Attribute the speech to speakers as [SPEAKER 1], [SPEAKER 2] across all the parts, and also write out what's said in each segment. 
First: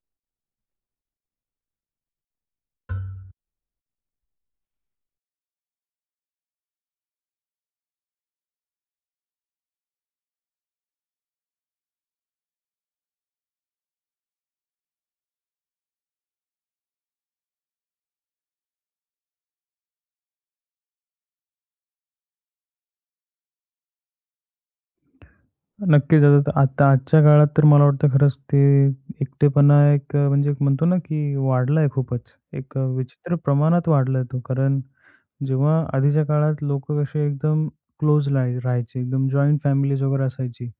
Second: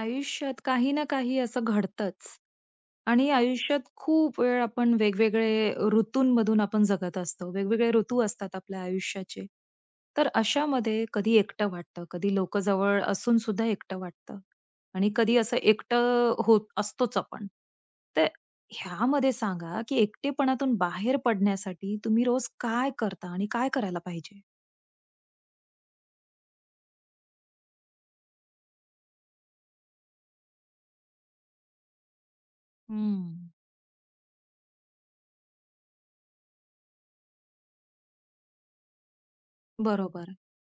[SPEAKER 1] आयुष्यात काही ना काही असं घडतंच आणि आयुष्यात खूप वेळ आपण वेगवेगळे ऋतूंमधून आपण जगत असतो. वेगवेगळे ऋतू असतात आपल्या आयुष्याचे. तर अशामध्ये कधी एकटं वाटतं, कधी लोक जवळ असून सुद्धा एकटं वाटतं आणि कधी असं एकटं होत असतोच आपण. तर ह्यामध्ये सांगा, की एकटेपणातून बाहेर पडण्यासाठी तुम्ही रोज काय करता आणि काय करायला पाहिजे?
[SPEAKER 2] नक्कीच. आता आता आजच्या काळात तर मला वाटतं खरंच ते एकटेपणा म्हणजे एक म्हणतो ना, की वाढला आहे खूपच. विचित्र
[SPEAKER 1] हं.
[SPEAKER 2] प्रमाणात वाढला तो. कारण जेव्हा आधीच्या काळात लोक कसे एकदम क्लोज राहायचे, एकदम जॉइंट फॅमिलीज वगैरे
[SPEAKER 1] बरोबर.
[SPEAKER 2] असायची.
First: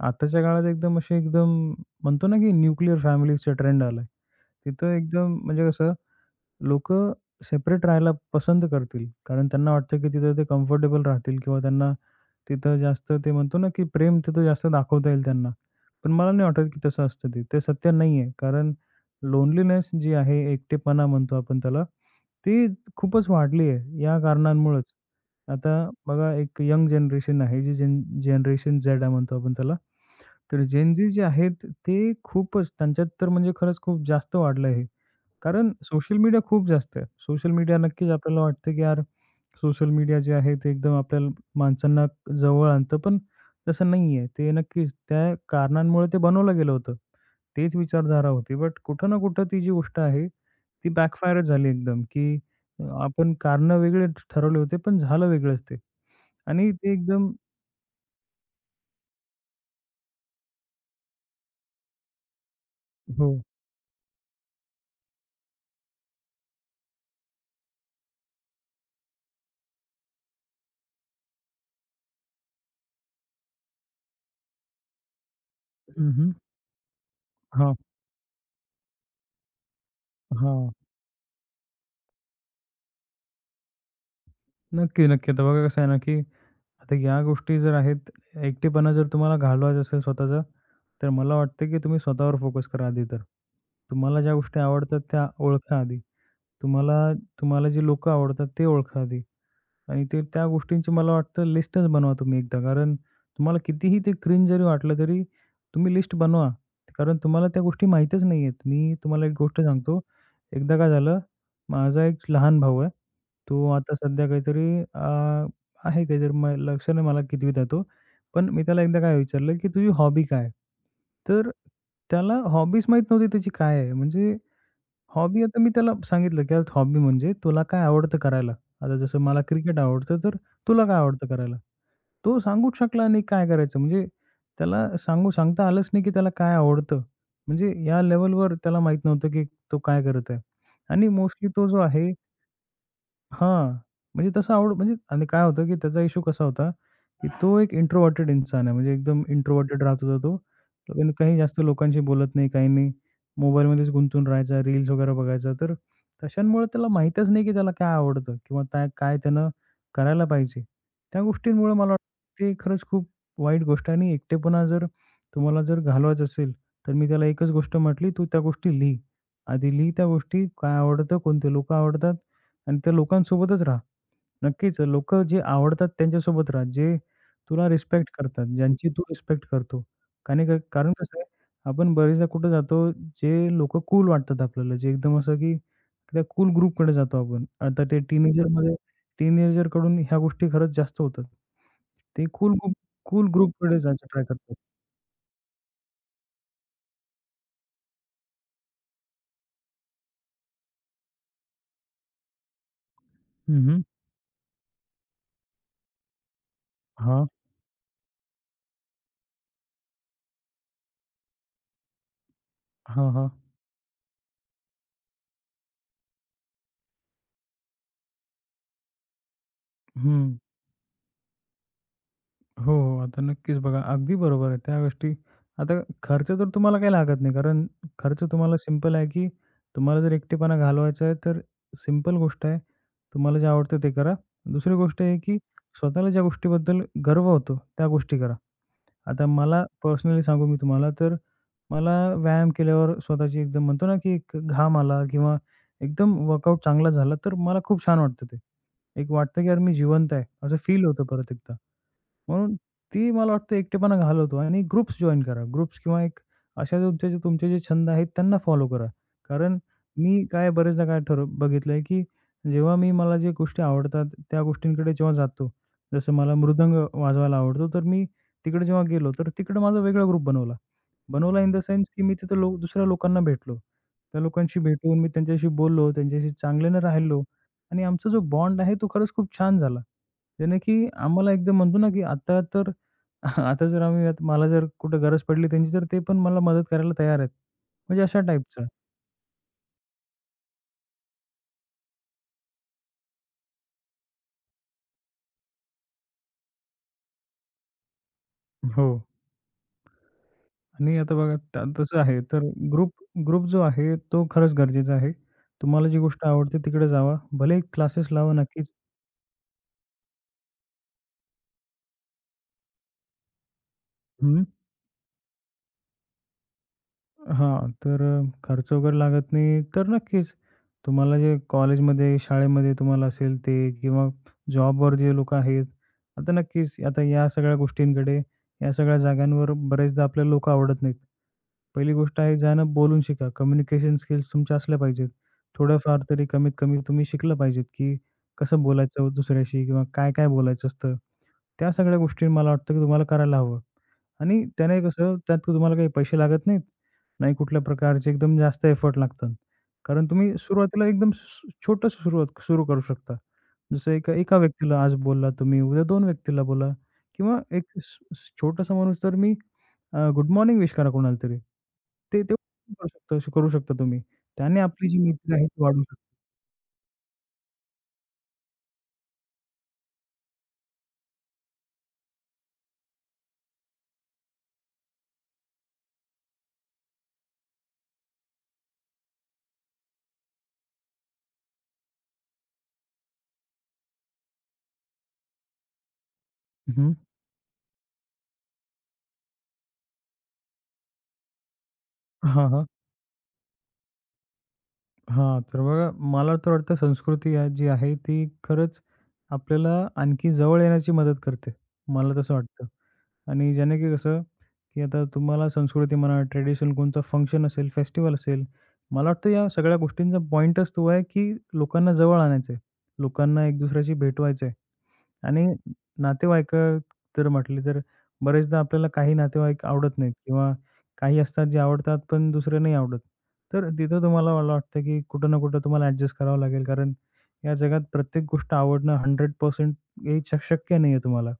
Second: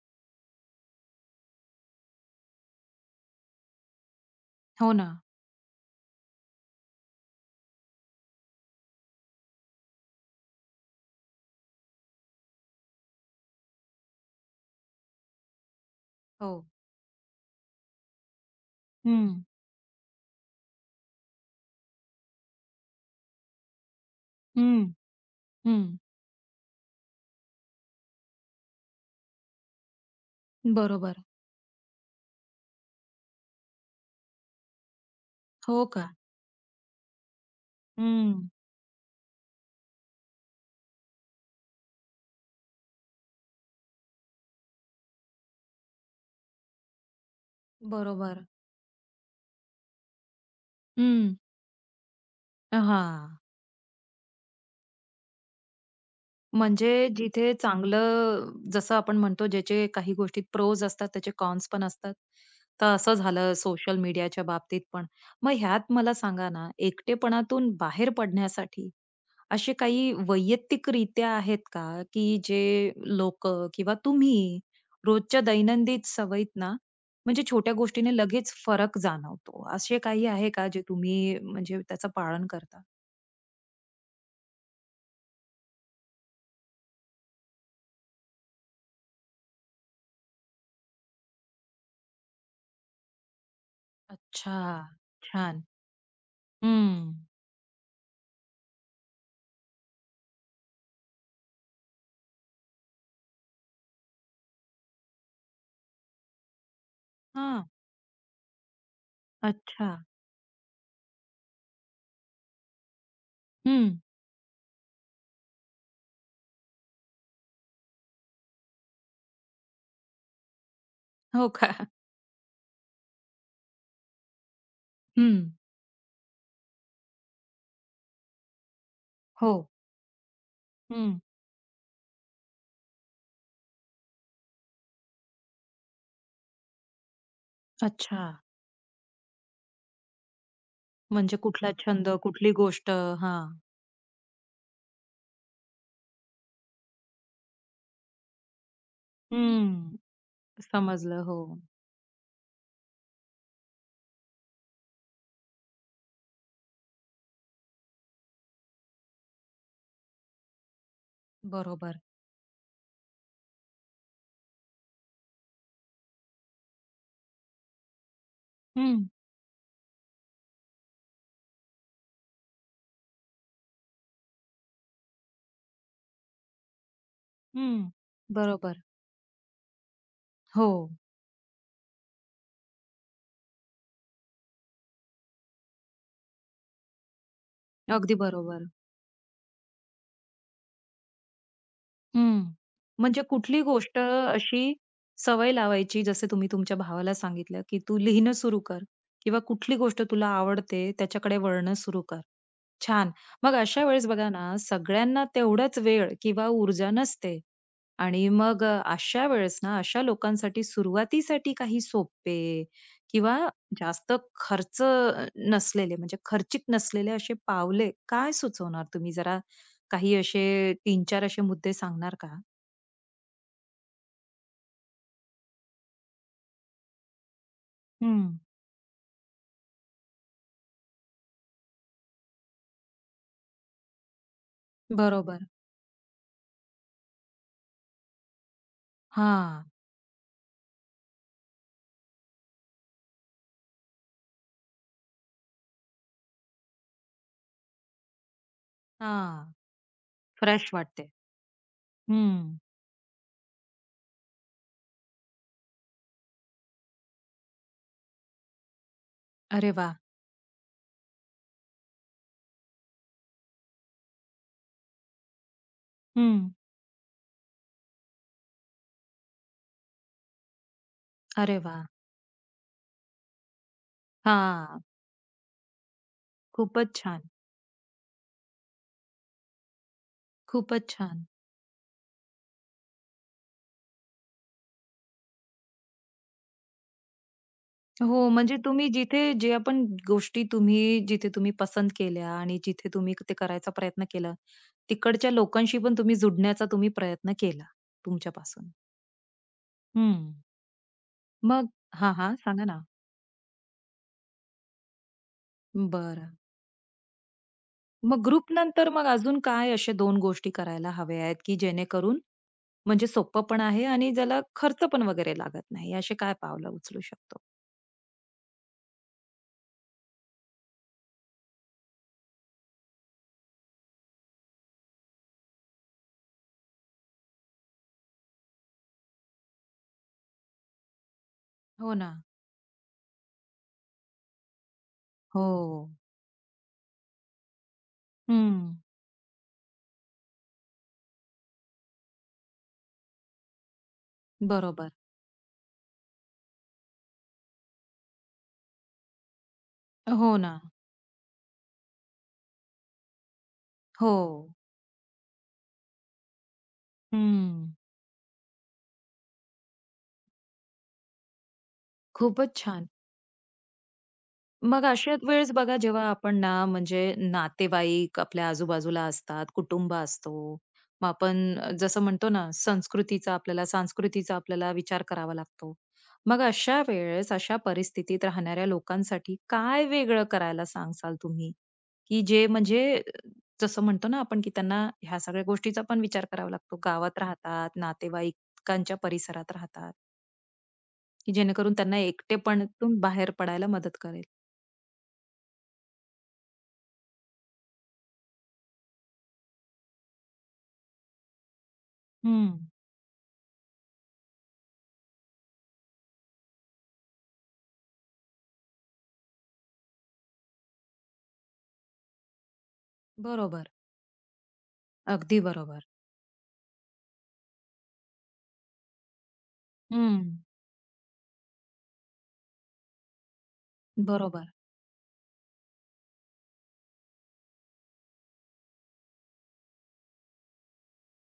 [SPEAKER 2] आताच्या काळात एकदम असे एकदम म्हणतो ना, की न्यूक्लिअर फॅमिलीजचा ट्रेंड आला
[SPEAKER 1] हो
[SPEAKER 2] तिथं
[SPEAKER 1] ना.
[SPEAKER 2] एकदम म्हणजे कसं लोकं सेपरेट राहायला पसंत करतील. कारण त्यांना वाटतं, की तिथं ते कम्फर्टेबल राहतील किंवा त्यांना तिथं जास्त ते म्हणतो ना, की प्रेम तिथं जास्त दाखवता येईल त्यांना. पण मला नाही
[SPEAKER 1] हो.
[SPEAKER 2] वाटत, की तसं असतं ते. ते सत्य नाहीये. कारण
[SPEAKER 1] हं,
[SPEAKER 2] लोनलीनेस जी आहे, एकटेपणा म्हणतो आपण त्याला, ती खूपच वाढली आहे या
[SPEAKER 1] हं,
[SPEAKER 2] कारणांमुळेच. आता
[SPEAKER 1] हं.
[SPEAKER 2] बघा एक यंग जनरेशन आहे, जी जेन जनरेशन झेड म्हणतो आपण त्याला. तर जेन जे
[SPEAKER 1] बरोबर.
[SPEAKER 2] आहेत, ते खूपच त्यांच्यात तर म्हणजे खरंच खूप जास्त वाढलं आहे. कारण
[SPEAKER 1] हो का?
[SPEAKER 2] सोशल मीडिया खूप जास्त आहे. सोशल मीडिया नक्कीच आपल्याला
[SPEAKER 1] हं.
[SPEAKER 2] वाटतं, की यार सोशल मीडिया जे आहे ते एकदम आपल्याला माणसांना जवळ आणतं, पण तसं नाहीये. ते नक्कीच त्या कारणांमुळे ते बनवलं गेलं होतं. तेच विचारधारा
[SPEAKER 1] बरोबर.
[SPEAKER 2] होती. बट कुठं ना कुठं ती जी गोष्ट आहे, ती
[SPEAKER 1] हं.
[SPEAKER 2] बॅकफायरच झाली एकदम, की आपण
[SPEAKER 1] हां.
[SPEAKER 2] कारणं वेगळे ठरवले होते, पण झालं वेगळंच ते. आणि ते
[SPEAKER 1] म्हणजे
[SPEAKER 2] एकदम
[SPEAKER 1] जिथे चांगलं जसं आपण म्हणतो ज्याचे काही गोष्टीत प्रोज असतात, त्याचे कॉन्स पण असतात. तर असं
[SPEAKER 2] हो.
[SPEAKER 1] झालं सोशल मीडियाच्या बाबतीत पण. मग ह्यात मला सांगा ना, एकटेपणातून बाहेर पडण्यासाठी असे काही वैयक्तिकरित्या आहेत का, की जे लोकं किंवा तुम्ही रोजच्या दैनंदिन
[SPEAKER 2] हं, हं.
[SPEAKER 1] सवयीत ना, म्हणजे छोट्या
[SPEAKER 2] हां,
[SPEAKER 1] गोष्टीने लगेच फरक जाणवतो, असे काही आहे का जे तुम्ही म्हणजे त्याचं पालन करता?
[SPEAKER 2] नक्की, नक्की. आता बघा कसं आहे ना, की आता या गोष्टी जर आहेत, एकटेपणा जर तुम्हाला घालवायचा असेल स्वतःचा, तर मला वाटतं की तुम्ही स्वतःवर फोकस करा आधी तर. तुम्हाला ज्या
[SPEAKER 1] अच्छा,
[SPEAKER 2] गोष्टी आवडतात त्या
[SPEAKER 1] छान.
[SPEAKER 2] ओळखा आधी. तुम्हाला
[SPEAKER 1] हं.
[SPEAKER 2] तुम्हाला जी लोकं आवडतात ते ओळखा आधी. आणि ते त्या गोष्टींची मला वाटतं लिस्टच बनवा तुम्ही एकदा. कारण तुम्हाला कितीही ते क्रिंज जरी वाटलं तरी तुम्ही लिस्ट बनवा. कारण तुम्हाला त्या
[SPEAKER 1] हां.
[SPEAKER 2] गोष्टी माहीतच नाहीयेत. मी तुम्हाला एक गोष्ट
[SPEAKER 1] अच्छा.
[SPEAKER 2] सांगतो. एकदा काय झालं, माझा एक लहान भाऊ आहे. तो
[SPEAKER 1] हं.
[SPEAKER 2] आता सध्या काहीतरी अ, आहे काहीतरी लक्ष नाही मला कितवीत आहे तो. पण मी त्याला एकदा काय विचारलं, की "तुझी हॉबी काय आहे?"
[SPEAKER 1] हो
[SPEAKER 2] तर
[SPEAKER 1] का?
[SPEAKER 2] त्याला हॉबीच माहीत नव्हती त्याची काय आहे. म्हणजे
[SPEAKER 1] हं.
[SPEAKER 2] हॉबी आता मी त्याला सांगितलं, की हॉबी म्हणजे तुला काय आवडतं करायला? आता जसं मला
[SPEAKER 1] हो.
[SPEAKER 2] क्रिकेट आवडतं, तर तुला काय
[SPEAKER 1] हं.
[SPEAKER 2] आवडतं करायला? तो सांगूच शकला नाही काय करायचं. म्हणजे त्याला सांगता आलंच नाही, की त्याला काय आवडतं. म्हणजे या
[SPEAKER 1] अच्छा.
[SPEAKER 2] लेव्हलवर त्याला माहीत नव्हतं, की तो काय करत आहे. आणि
[SPEAKER 1] म्हणजे
[SPEAKER 2] मोस्टली तो
[SPEAKER 1] कुठला
[SPEAKER 2] जो
[SPEAKER 1] छंद,
[SPEAKER 2] आहे
[SPEAKER 1] कुठली गोष्ट हां.
[SPEAKER 2] हां, म्हणजे तसं आवड म्हणजे आणि काय होतं, की त्याचा इश्यू कसा होता, की तो एक इंट्रोव्हर्टेड इंसान आहे. म्हणजे एकदम इंट्रोव्हर्टेड
[SPEAKER 1] हं.
[SPEAKER 2] राहत होता तो. पण
[SPEAKER 1] समजलं.
[SPEAKER 2] काही
[SPEAKER 1] हो.
[SPEAKER 2] जास्त लोकांशी बोलत नाही, काही नाही. मोबाईलमध्येच गुंतून राहायचा, रील्स वगैरे बघायचा. तर तशांमुळे त्याला माहीतच नाही, की त्याला काय आवडतं किंवा त्या काय त्यानं करायला पाहिजे. त्या गोष्टींमुळे मला
[SPEAKER 1] बरोबर.
[SPEAKER 2] वाटतं ते खरंच खूप वाईट गोष्ट आहे आणि एकटेपणा जर तुम्हाला जर घालवायचा असेल, तर मी त्याला एकच गोष्ट म्हटली, "तू त्या गोष्टी लिही.
[SPEAKER 1] हं,
[SPEAKER 2] आधी लिही त्या गोष्टी, काय आवडतं, कोणते लोकं आवडतात आणि त्या लोकांसोबतच राहा. नक्कीच लोकं जे आवडतात त्यांच्यासोबत राहा. जे तुला
[SPEAKER 1] हं.
[SPEAKER 2] रिस्पेक्ट करतात,
[SPEAKER 1] बरोबर.
[SPEAKER 2] ज्यांची तू रिस्पेक्ट करतो.
[SPEAKER 1] हो.
[SPEAKER 2] कारण कसं आहे, आपण बरेचदा कुठे जातो, जे लोकं कूल वाटतात आपल्याला, जे एकदम असं की त्या कूल ग्रुपकडे जातो आपण. आता ते
[SPEAKER 1] अगदी बरोबर.
[SPEAKER 2] टीनेजरकडून ह्या गोष्टी खरंच जास्त होतात. ते
[SPEAKER 1] हं.
[SPEAKER 2] कूल ग्रुप
[SPEAKER 1] म्हणजे
[SPEAKER 2] कूल
[SPEAKER 1] कुठली
[SPEAKER 2] ग्रुपकडे
[SPEAKER 1] गोष्ट
[SPEAKER 2] जायचा ट्राय करतात.
[SPEAKER 1] अशी सवय लावायची, जसे तुम्ही तुमच्या भावाला सांगितलं, की "तू लिहिणं सुरू कर" किंवा "कुठली गोष्ट तुला आवडते त्याच्याकडे वळणं सुरू कर." छान. मग
[SPEAKER 2] हं, हं.
[SPEAKER 1] अशा वेळेस बघा ना, सगळ्यांना तेवढाच वेळ किंवा ऊर्जा
[SPEAKER 2] हां.
[SPEAKER 1] नसते. आणि मग अशा वेळेस ना, अशा लोकांसाठी सुरुवातीसाठी काही सोपे
[SPEAKER 2] हां, हां.
[SPEAKER 1] किंवा जास्त खर्च नसलेले म्हणजे खर्चिक नसलेले असे पावले काय सुचवणार तुम्ही? जरा काही
[SPEAKER 2] हं.
[SPEAKER 1] असे 3-4 असे मुद्दे सांगणार का?
[SPEAKER 2] हो, हो. आता नक्कीच बघा, अगदी बरोबर आहे. त्या गोष्टी आता खर्च तर तुम्हाला काही लागत नाही. कारण
[SPEAKER 1] हं,
[SPEAKER 2] खर्च तुम्हाला सिंपल आहे, की तुम्हाला जर एकटेपणा घालवायचा आहे, तर सिंपल गोष्ट आहे. तुम्हाला जे आवडतं ते करा. दुसरी गोष्ट आहे, की
[SPEAKER 1] बरोबर.
[SPEAKER 2] स्वतःला ज्या गोष्टीबद्दल गर्व होतो, त्या गोष्टी करा. आता
[SPEAKER 1] हां,
[SPEAKER 2] मला पर्सनली सांगू मी तुम्हाला, तर मला व्यायाम केल्यावर स्वतःची एकदम म्हणतो ना, की एक घाम आला किंवा एकदम वर्कआउट चांगला झाला, तर मला खूप छान वाटतं ते. एक वाटतं, की
[SPEAKER 1] हां.
[SPEAKER 2] यार मी जिवंत आहे, असं
[SPEAKER 1] फ्रेश
[SPEAKER 2] फील होतं
[SPEAKER 1] वाटते.
[SPEAKER 2] परत एकदा. म्हणून
[SPEAKER 1] हं.
[SPEAKER 2] ती मला वाटतं एकटेपणा घालवतो आणि ग्रुप्स जॉइन करा. ग्रुप्स किंवा एक अशा तुमचे जे छंद आहेत त्यांना फॉलो करा. कारण
[SPEAKER 1] अरे वाह!
[SPEAKER 2] मी काय बरेचदा काय बघितलंय, की जेव्हा मी मला जे गोष्टी आवडतात त्या गोष्टींकडे जेव्हा जातो, जसं मला
[SPEAKER 1] हं.
[SPEAKER 2] मृदंग वाजवायला आवडतो, तर मी तिकडे जेव्हा गेलो, तर तिकडे माझा वेगळा ग्रुप बनवला. बनवला इन
[SPEAKER 1] अरे
[SPEAKER 2] द
[SPEAKER 1] वाह!
[SPEAKER 2] सेन्स, की मी तिथं दुसऱ्या लोकांना भेटलो. त्या लोकांशी
[SPEAKER 1] हां.
[SPEAKER 2] भेटून मी त्यांच्याशी बोललो, त्यांच्याशी चांगल्यानं
[SPEAKER 1] खूपच
[SPEAKER 2] राहिलो
[SPEAKER 1] छान,
[SPEAKER 2] आणि आमचा जो बॉन्ड आहे तो खरंच खूप छान झाला. त्याने की
[SPEAKER 1] खूपच छान.
[SPEAKER 2] आम्हाला एकदम म्हणतो ना, की आता तर आता जर आम्ही आता मला जर कुठं गरज पडली त्यांची तर ते पण मला मदत करायला तयार आहेत. म्हणजे अशा
[SPEAKER 1] हो, म्हणजे
[SPEAKER 2] टाईपचं.
[SPEAKER 1] तुम्ही जिथे जे आपण गोष्टी तुम्ही जिथे तुम्ही पसंत केल्या आणि जिथे तुम्ही ते करायचा प्रयत्न केला, तिकडच्या लोकांशी पण तुम्ही जुडण्याचा तुम्ही प्रयत्न केला तुमच्यापासून.
[SPEAKER 2] हो.
[SPEAKER 1] हं.
[SPEAKER 2] आणि आता बघा
[SPEAKER 1] मग
[SPEAKER 2] तसं
[SPEAKER 1] हां,
[SPEAKER 2] आहे
[SPEAKER 1] हां.
[SPEAKER 2] तर
[SPEAKER 1] सांगा ना?
[SPEAKER 2] ग्रुप ग्रुप जो आहे तो खरंच गरजेचा आहे. तुम्हाला जी गोष्ट
[SPEAKER 1] बरं.
[SPEAKER 2] आवडते तिकडे जावा. भलेही क्लासेस
[SPEAKER 1] मग
[SPEAKER 2] लावा नक्कीच.
[SPEAKER 1] ग्रुपनंतर मग अजून काय अशा 2 गोष्टी करायला हव्या आहेत, की जेणेकरून म्हणजे सोपं पण आहे आणि ज्याला खर्च पण वगैरे लागत नाही, असे काय पावलं उचलू शकतो?
[SPEAKER 2] हां, तर खर्च वगैरे लागत नाही, तर नक्कीच. तुम्हाला जे कॉलेजमध्ये, शाळेमध्ये तुम्हाला असेल ते किंवा जॉबवर जे लोकं आहेत, आता नक्कीच आता या सगळ्या गोष्टींकडे, या सगळ्या जागांवर बरेचदा आपल्याला लोकं आवडत नाहीत. पहिली
[SPEAKER 1] हो ना.
[SPEAKER 2] गोष्ट आहे ज्यानं बोलून शिका. कम्युनिकेशन स्किल्स तुमच्या असल्या पाहिजेत.
[SPEAKER 1] हो. हो.
[SPEAKER 2] थोडंफार तरी कमीत कमी तुम्ही शिकलं पाहिजेत, की कसं बोलायचं दुसऱ्याशी किंवा काय-काय बोलायचं असतं. त्या सगळ्या गोष्टी मला वाटतं की तुम्हाला करायला हवं आणि त्याने
[SPEAKER 1] बरोबर.
[SPEAKER 2] कसं त्यात तुम्हाला काही पैसे लागत नाहीत, नाही कुठल्या प्रकारचे एकदम जास्त एफर्ट लागतात. कारण तुम्ही
[SPEAKER 1] हो ना.
[SPEAKER 2] सुरुवातीला एकदम छोटं सुरुवात सुरू करू शकता. जसं एका
[SPEAKER 1] हो.
[SPEAKER 2] एका व्यक्तीला आज बोलला तुम्ही, उद्या 2 व्यक्तीला बोला किंवा एक
[SPEAKER 1] हं.
[SPEAKER 2] स स- छोटासा माणूस तर मी गुड मॉर्निंग विश करा कोणाला तरी. ते ते
[SPEAKER 1] खूपच
[SPEAKER 2] करू
[SPEAKER 1] छान.
[SPEAKER 2] शकता करू शकता तुम्ही. त्याने
[SPEAKER 1] मग
[SPEAKER 2] आपली जी
[SPEAKER 1] अशाच
[SPEAKER 2] मैत्री आहे
[SPEAKER 1] वेळेस
[SPEAKER 2] ती
[SPEAKER 1] बघा
[SPEAKER 2] वाढू शकते.
[SPEAKER 1] जेव्हा आपण ना म्हणजे नातेवाईक आपल्या आजूबाजूला असतात, कुटुंब असतो. मग आपण जसं म्हणतो ना संस्कृतीचा आपल्याला विचार करावा लागतो. मग अशा वेळेस अशा परिस्थितीत राहणाऱ्या लोकांसाठी काय वेगळं करायला सांगाल तुम्ही? की जे म्हणजे जसं म्हणतो ना आपण की त्यांना ह्या सगळ्या गोष्टीचा पण विचार करावा लागतो.
[SPEAKER 2] हं.
[SPEAKER 1] गावात राहतात, नातेवाईकांच्या परिसरात राहतात, की जेणेकरून त्यांना
[SPEAKER 2] हां, हां.
[SPEAKER 1] एकटेपणातून बाहेर पडायला मदत करेल?
[SPEAKER 2] हां, तर बघा मला तर वाटतं संस्कृती जी आहे ती खरंच आपल्याला आणखी जवळ येण्याची मदत करते. मला तसं वाटतं
[SPEAKER 1] हं.
[SPEAKER 2] आणि ज्याने की कसं, की आता तुम्हाला संस्कृती म्हणा, ट्रेडिशन कोणतं फंक्शन असेल, फेस्टिव्हल असेल, मला वाटतं या सगळ्या गोष्टींचा पॉइंटच तो आहे, की लोकांना जवळ आणायचं आहे. लोकांना एक
[SPEAKER 1] बरोबर.
[SPEAKER 2] दुसऱ्याशी भेटवायचं आहे.
[SPEAKER 1] अगदी
[SPEAKER 2] आणि
[SPEAKER 1] बरोबर.
[SPEAKER 2] नातेवाईक जर म्हटले तर बरेचदा आपल्याला काही नातेवाईक आवडत नाहीत
[SPEAKER 1] हं.
[SPEAKER 2] किंवा काही असतात जे आवडतात, पण दुसरे नाही आवडत. तर तिथं तुम्हाला
[SPEAKER 1] बरोबर.
[SPEAKER 2] मला वाटतं, की कुठं ना कुठं तुम्हाला ॲडजस्ट करावं लागेल. कारण या जगात प्रत्येक गोष्ट आवडणं 100% हे शक्य नाहीये तुम्हाला.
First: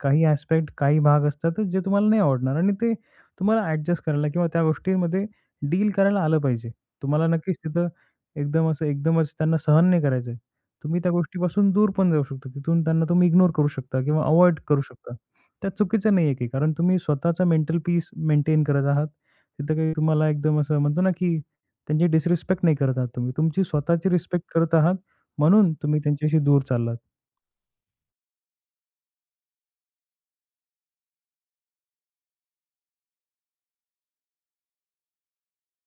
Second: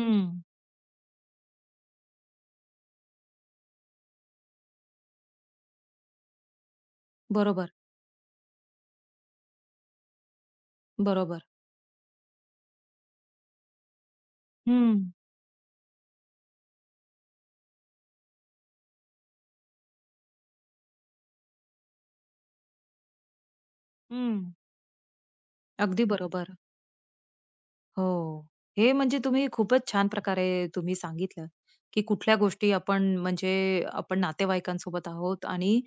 [SPEAKER 2] काही ॲस्पेक्ट, काही भाग असतात जे तुम्हाला नाही आवडणार आणि ते तुम्हाला ॲडजस्ट करायला किंवा त्या गोष्टींमध्ये डील करायला आलं पाहिजे. तुम्हाला नक्कीच
[SPEAKER 1] बरोबर,
[SPEAKER 2] तिथं एकदम असं एकदमच त्यांना सहन नाही करायचंय. तुम्ही त्या
[SPEAKER 1] बरोबर.
[SPEAKER 2] गोष्टीपासून दूर पण जाऊ शकता. तिथून त्यांना तुम्ही इग्नोर करू शकता किंवा अव्हॉइड करू
[SPEAKER 1] हं,
[SPEAKER 2] शकता. त्या चुकीचं नाहीये की कारण तुम्ही स्वतःचा मेंटल पीस मेंटेन करत आहात. तिथं काही तुम्हाला एकदम असं म्हणतो ना की त्यांची डिसरिस्पेक्ट नाही करत आहात तुम्ही. तुमची स्वतःची
[SPEAKER 1] हं.
[SPEAKER 2] रिस्पेक्ट करत आहात म्हणून तुम्ही
[SPEAKER 1] अगदी
[SPEAKER 2] त्यांच्याशी
[SPEAKER 1] बरोबर.
[SPEAKER 2] दूर चाललात.
[SPEAKER 1] हो. हे म्हणजे तुम्ही खूपच छान प्रकारे तुम्ही सांगितलं, की कुठल्या गोष्टी आपण म्हणजे आपण नातेवाईकांसोबत आहोत आणि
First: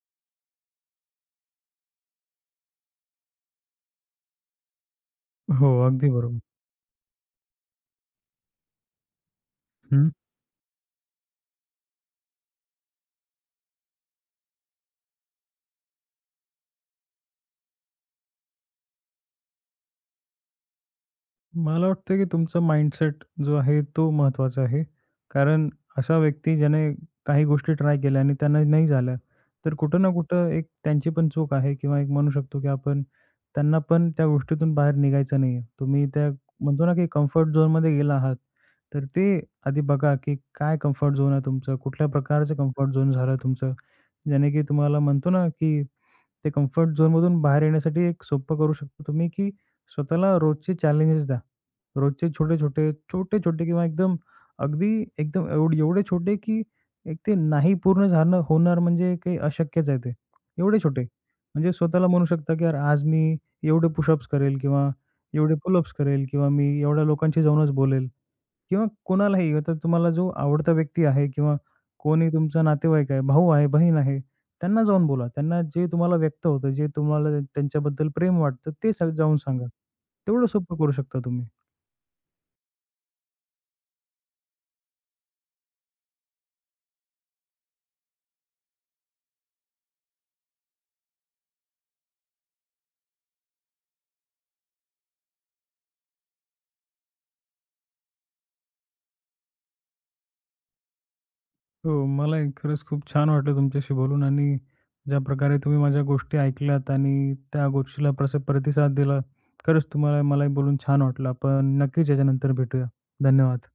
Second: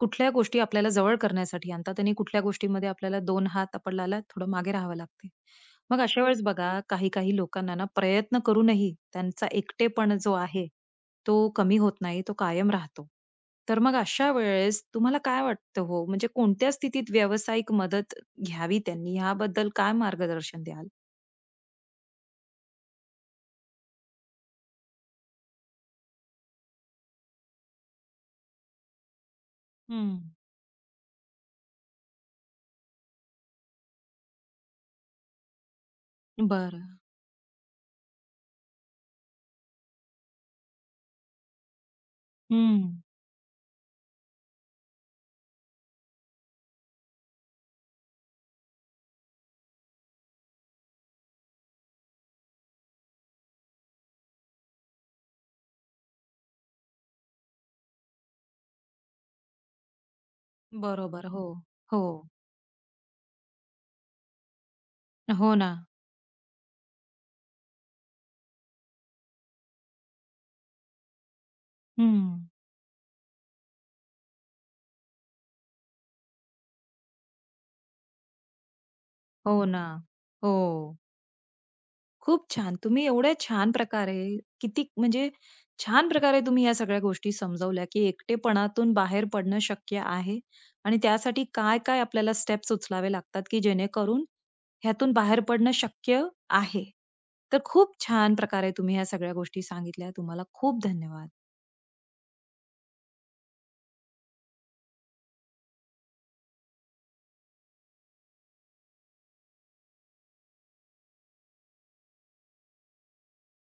[SPEAKER 1] कुठल्या गोष्टी आपल्याला जवळ करण्यासाठी आणतात आणि कुठल्या गोष्टीमध्ये आपल्याला दोन हात आपल्याला थोडं मागे राहावं लागते.
[SPEAKER 2] हो,
[SPEAKER 1] मग
[SPEAKER 2] अगदी
[SPEAKER 1] अशा
[SPEAKER 2] बरोबर.
[SPEAKER 1] वेळेस बघा काही काही लोकांना ना प्रयत्न करूनही त्यांचा एकटेपण जो आहे, तो कमी होत नाही, तो कायम राहतो. तर मग अशा वेळेस तुम्हाला काय वाटतं हो, म्हणजे कोणत्या स्थितीत व्यावसायिक मदत घ्यावी त्यांनी याबद्दल काय मार्गदर्शन द्याल?
[SPEAKER 2] मला वाटतं की तुमचा माइंडसेट जो आहे तो महत्वाचा आहे. कारण अशा व्यक्ती ज्याने काही गोष्टी ट्राय केल्या आणि त्यांना नाही झाल्या, तर कुठं ना
[SPEAKER 1] हं.
[SPEAKER 2] कुठं एक त्यांची पण चूक आहे किंवा एक म्हणू शकतो की आपण त्यांना पण त्या गोष्टीतून बाहेर निघायचं नाहीये. तुम्ही त्या म्हणतो ना
[SPEAKER 1] बरं.
[SPEAKER 2] की कम्फर्ट झोनमध्ये गेला आहात, तर ते आधी बघा की काय कम्फर्ट झोन आहे तुमचं? कुठल्या प्रकारचं कम्फर्ट
[SPEAKER 1] हं.
[SPEAKER 2] झोन झालं तुमचं? ज्याने की तुम्हाला म्हणतो ना की ते कम्फर्ट झोनमधून बाहेर येण्यासाठी एक सोपं करू शकतो तुम्ही, की स्वतःला रोजचे चॅलेंजेस द्या. रोजचे छोटे-छोटे, छोटे-छोटे किंवा एकदम अगदी एकदम एवढे छोटे, की एक ते नाही पूर्ण झालं होणार म्हणजे काही अशक्यच आहे ते. एवढे छोटे.
[SPEAKER 1] बरोबर. हो.
[SPEAKER 2] म्हणजे
[SPEAKER 1] हो.
[SPEAKER 2] स्वतःला म्हणू शकता, की "यार आज मी एवढे पुशअप्स करेल किंवा एवढे
[SPEAKER 1] हो ना.
[SPEAKER 2] पुलअप्स करेल किंवा मी एवढ्या लोकांशी जाऊनच बोलेल." किंवा कोणालाही आता तुम्हाला जो आवडता व्यक्ती आहे किंवा कोणी
[SPEAKER 1] हं.
[SPEAKER 2] तुमचा नातेवाईक आहे, भाऊ आहे, बहीण आहे, त्यांना जाऊन बोला. त्यांना जे तुम्हाला व्यक्त होतं, जे तुम्हाला त्यांच्याबद्दल प्रेम वाटतं, ते जाऊन
[SPEAKER 1] हो
[SPEAKER 2] सांगा.
[SPEAKER 1] ना.
[SPEAKER 2] तेवढं
[SPEAKER 1] हो.
[SPEAKER 2] सोपं करू शकता तुम्ही.
[SPEAKER 1] खूप छान. तुम्ही एवढ्या छान प्रकारे किती म्हणजे छान प्रकारे तुम्ही या सगळ्या गोष्टी समजावल्या, की एकटेपणातून बाहेर पडणं शक्य आहे आणि त्यासाठी काय-काय आपल्याला स्टेप्स उचलावे लागतात, की जेणेकरून ह्यातून बाहेर पडणं शक्य आहे. तर खूप छान प्रकारे तुम्ही ह्या सगळ्या गोष्टी सांगितल्या. तुम्हाला खूप धन्यवाद.
[SPEAKER 2] हो, मलाही खरंच खूप छान वाटलं तुमच्याशी बोलून आणि ज्या प्रकारे तुम्ही माझ्या गोष्टी ऐकल्यात आणि त्या गोष्टीला प्रतिसाद दिला, खरंच तुम्हाला मलाही बोलून छान वाटलं. आपण नक्कीच याच्यानंतर भेटूया. धन्यवाद.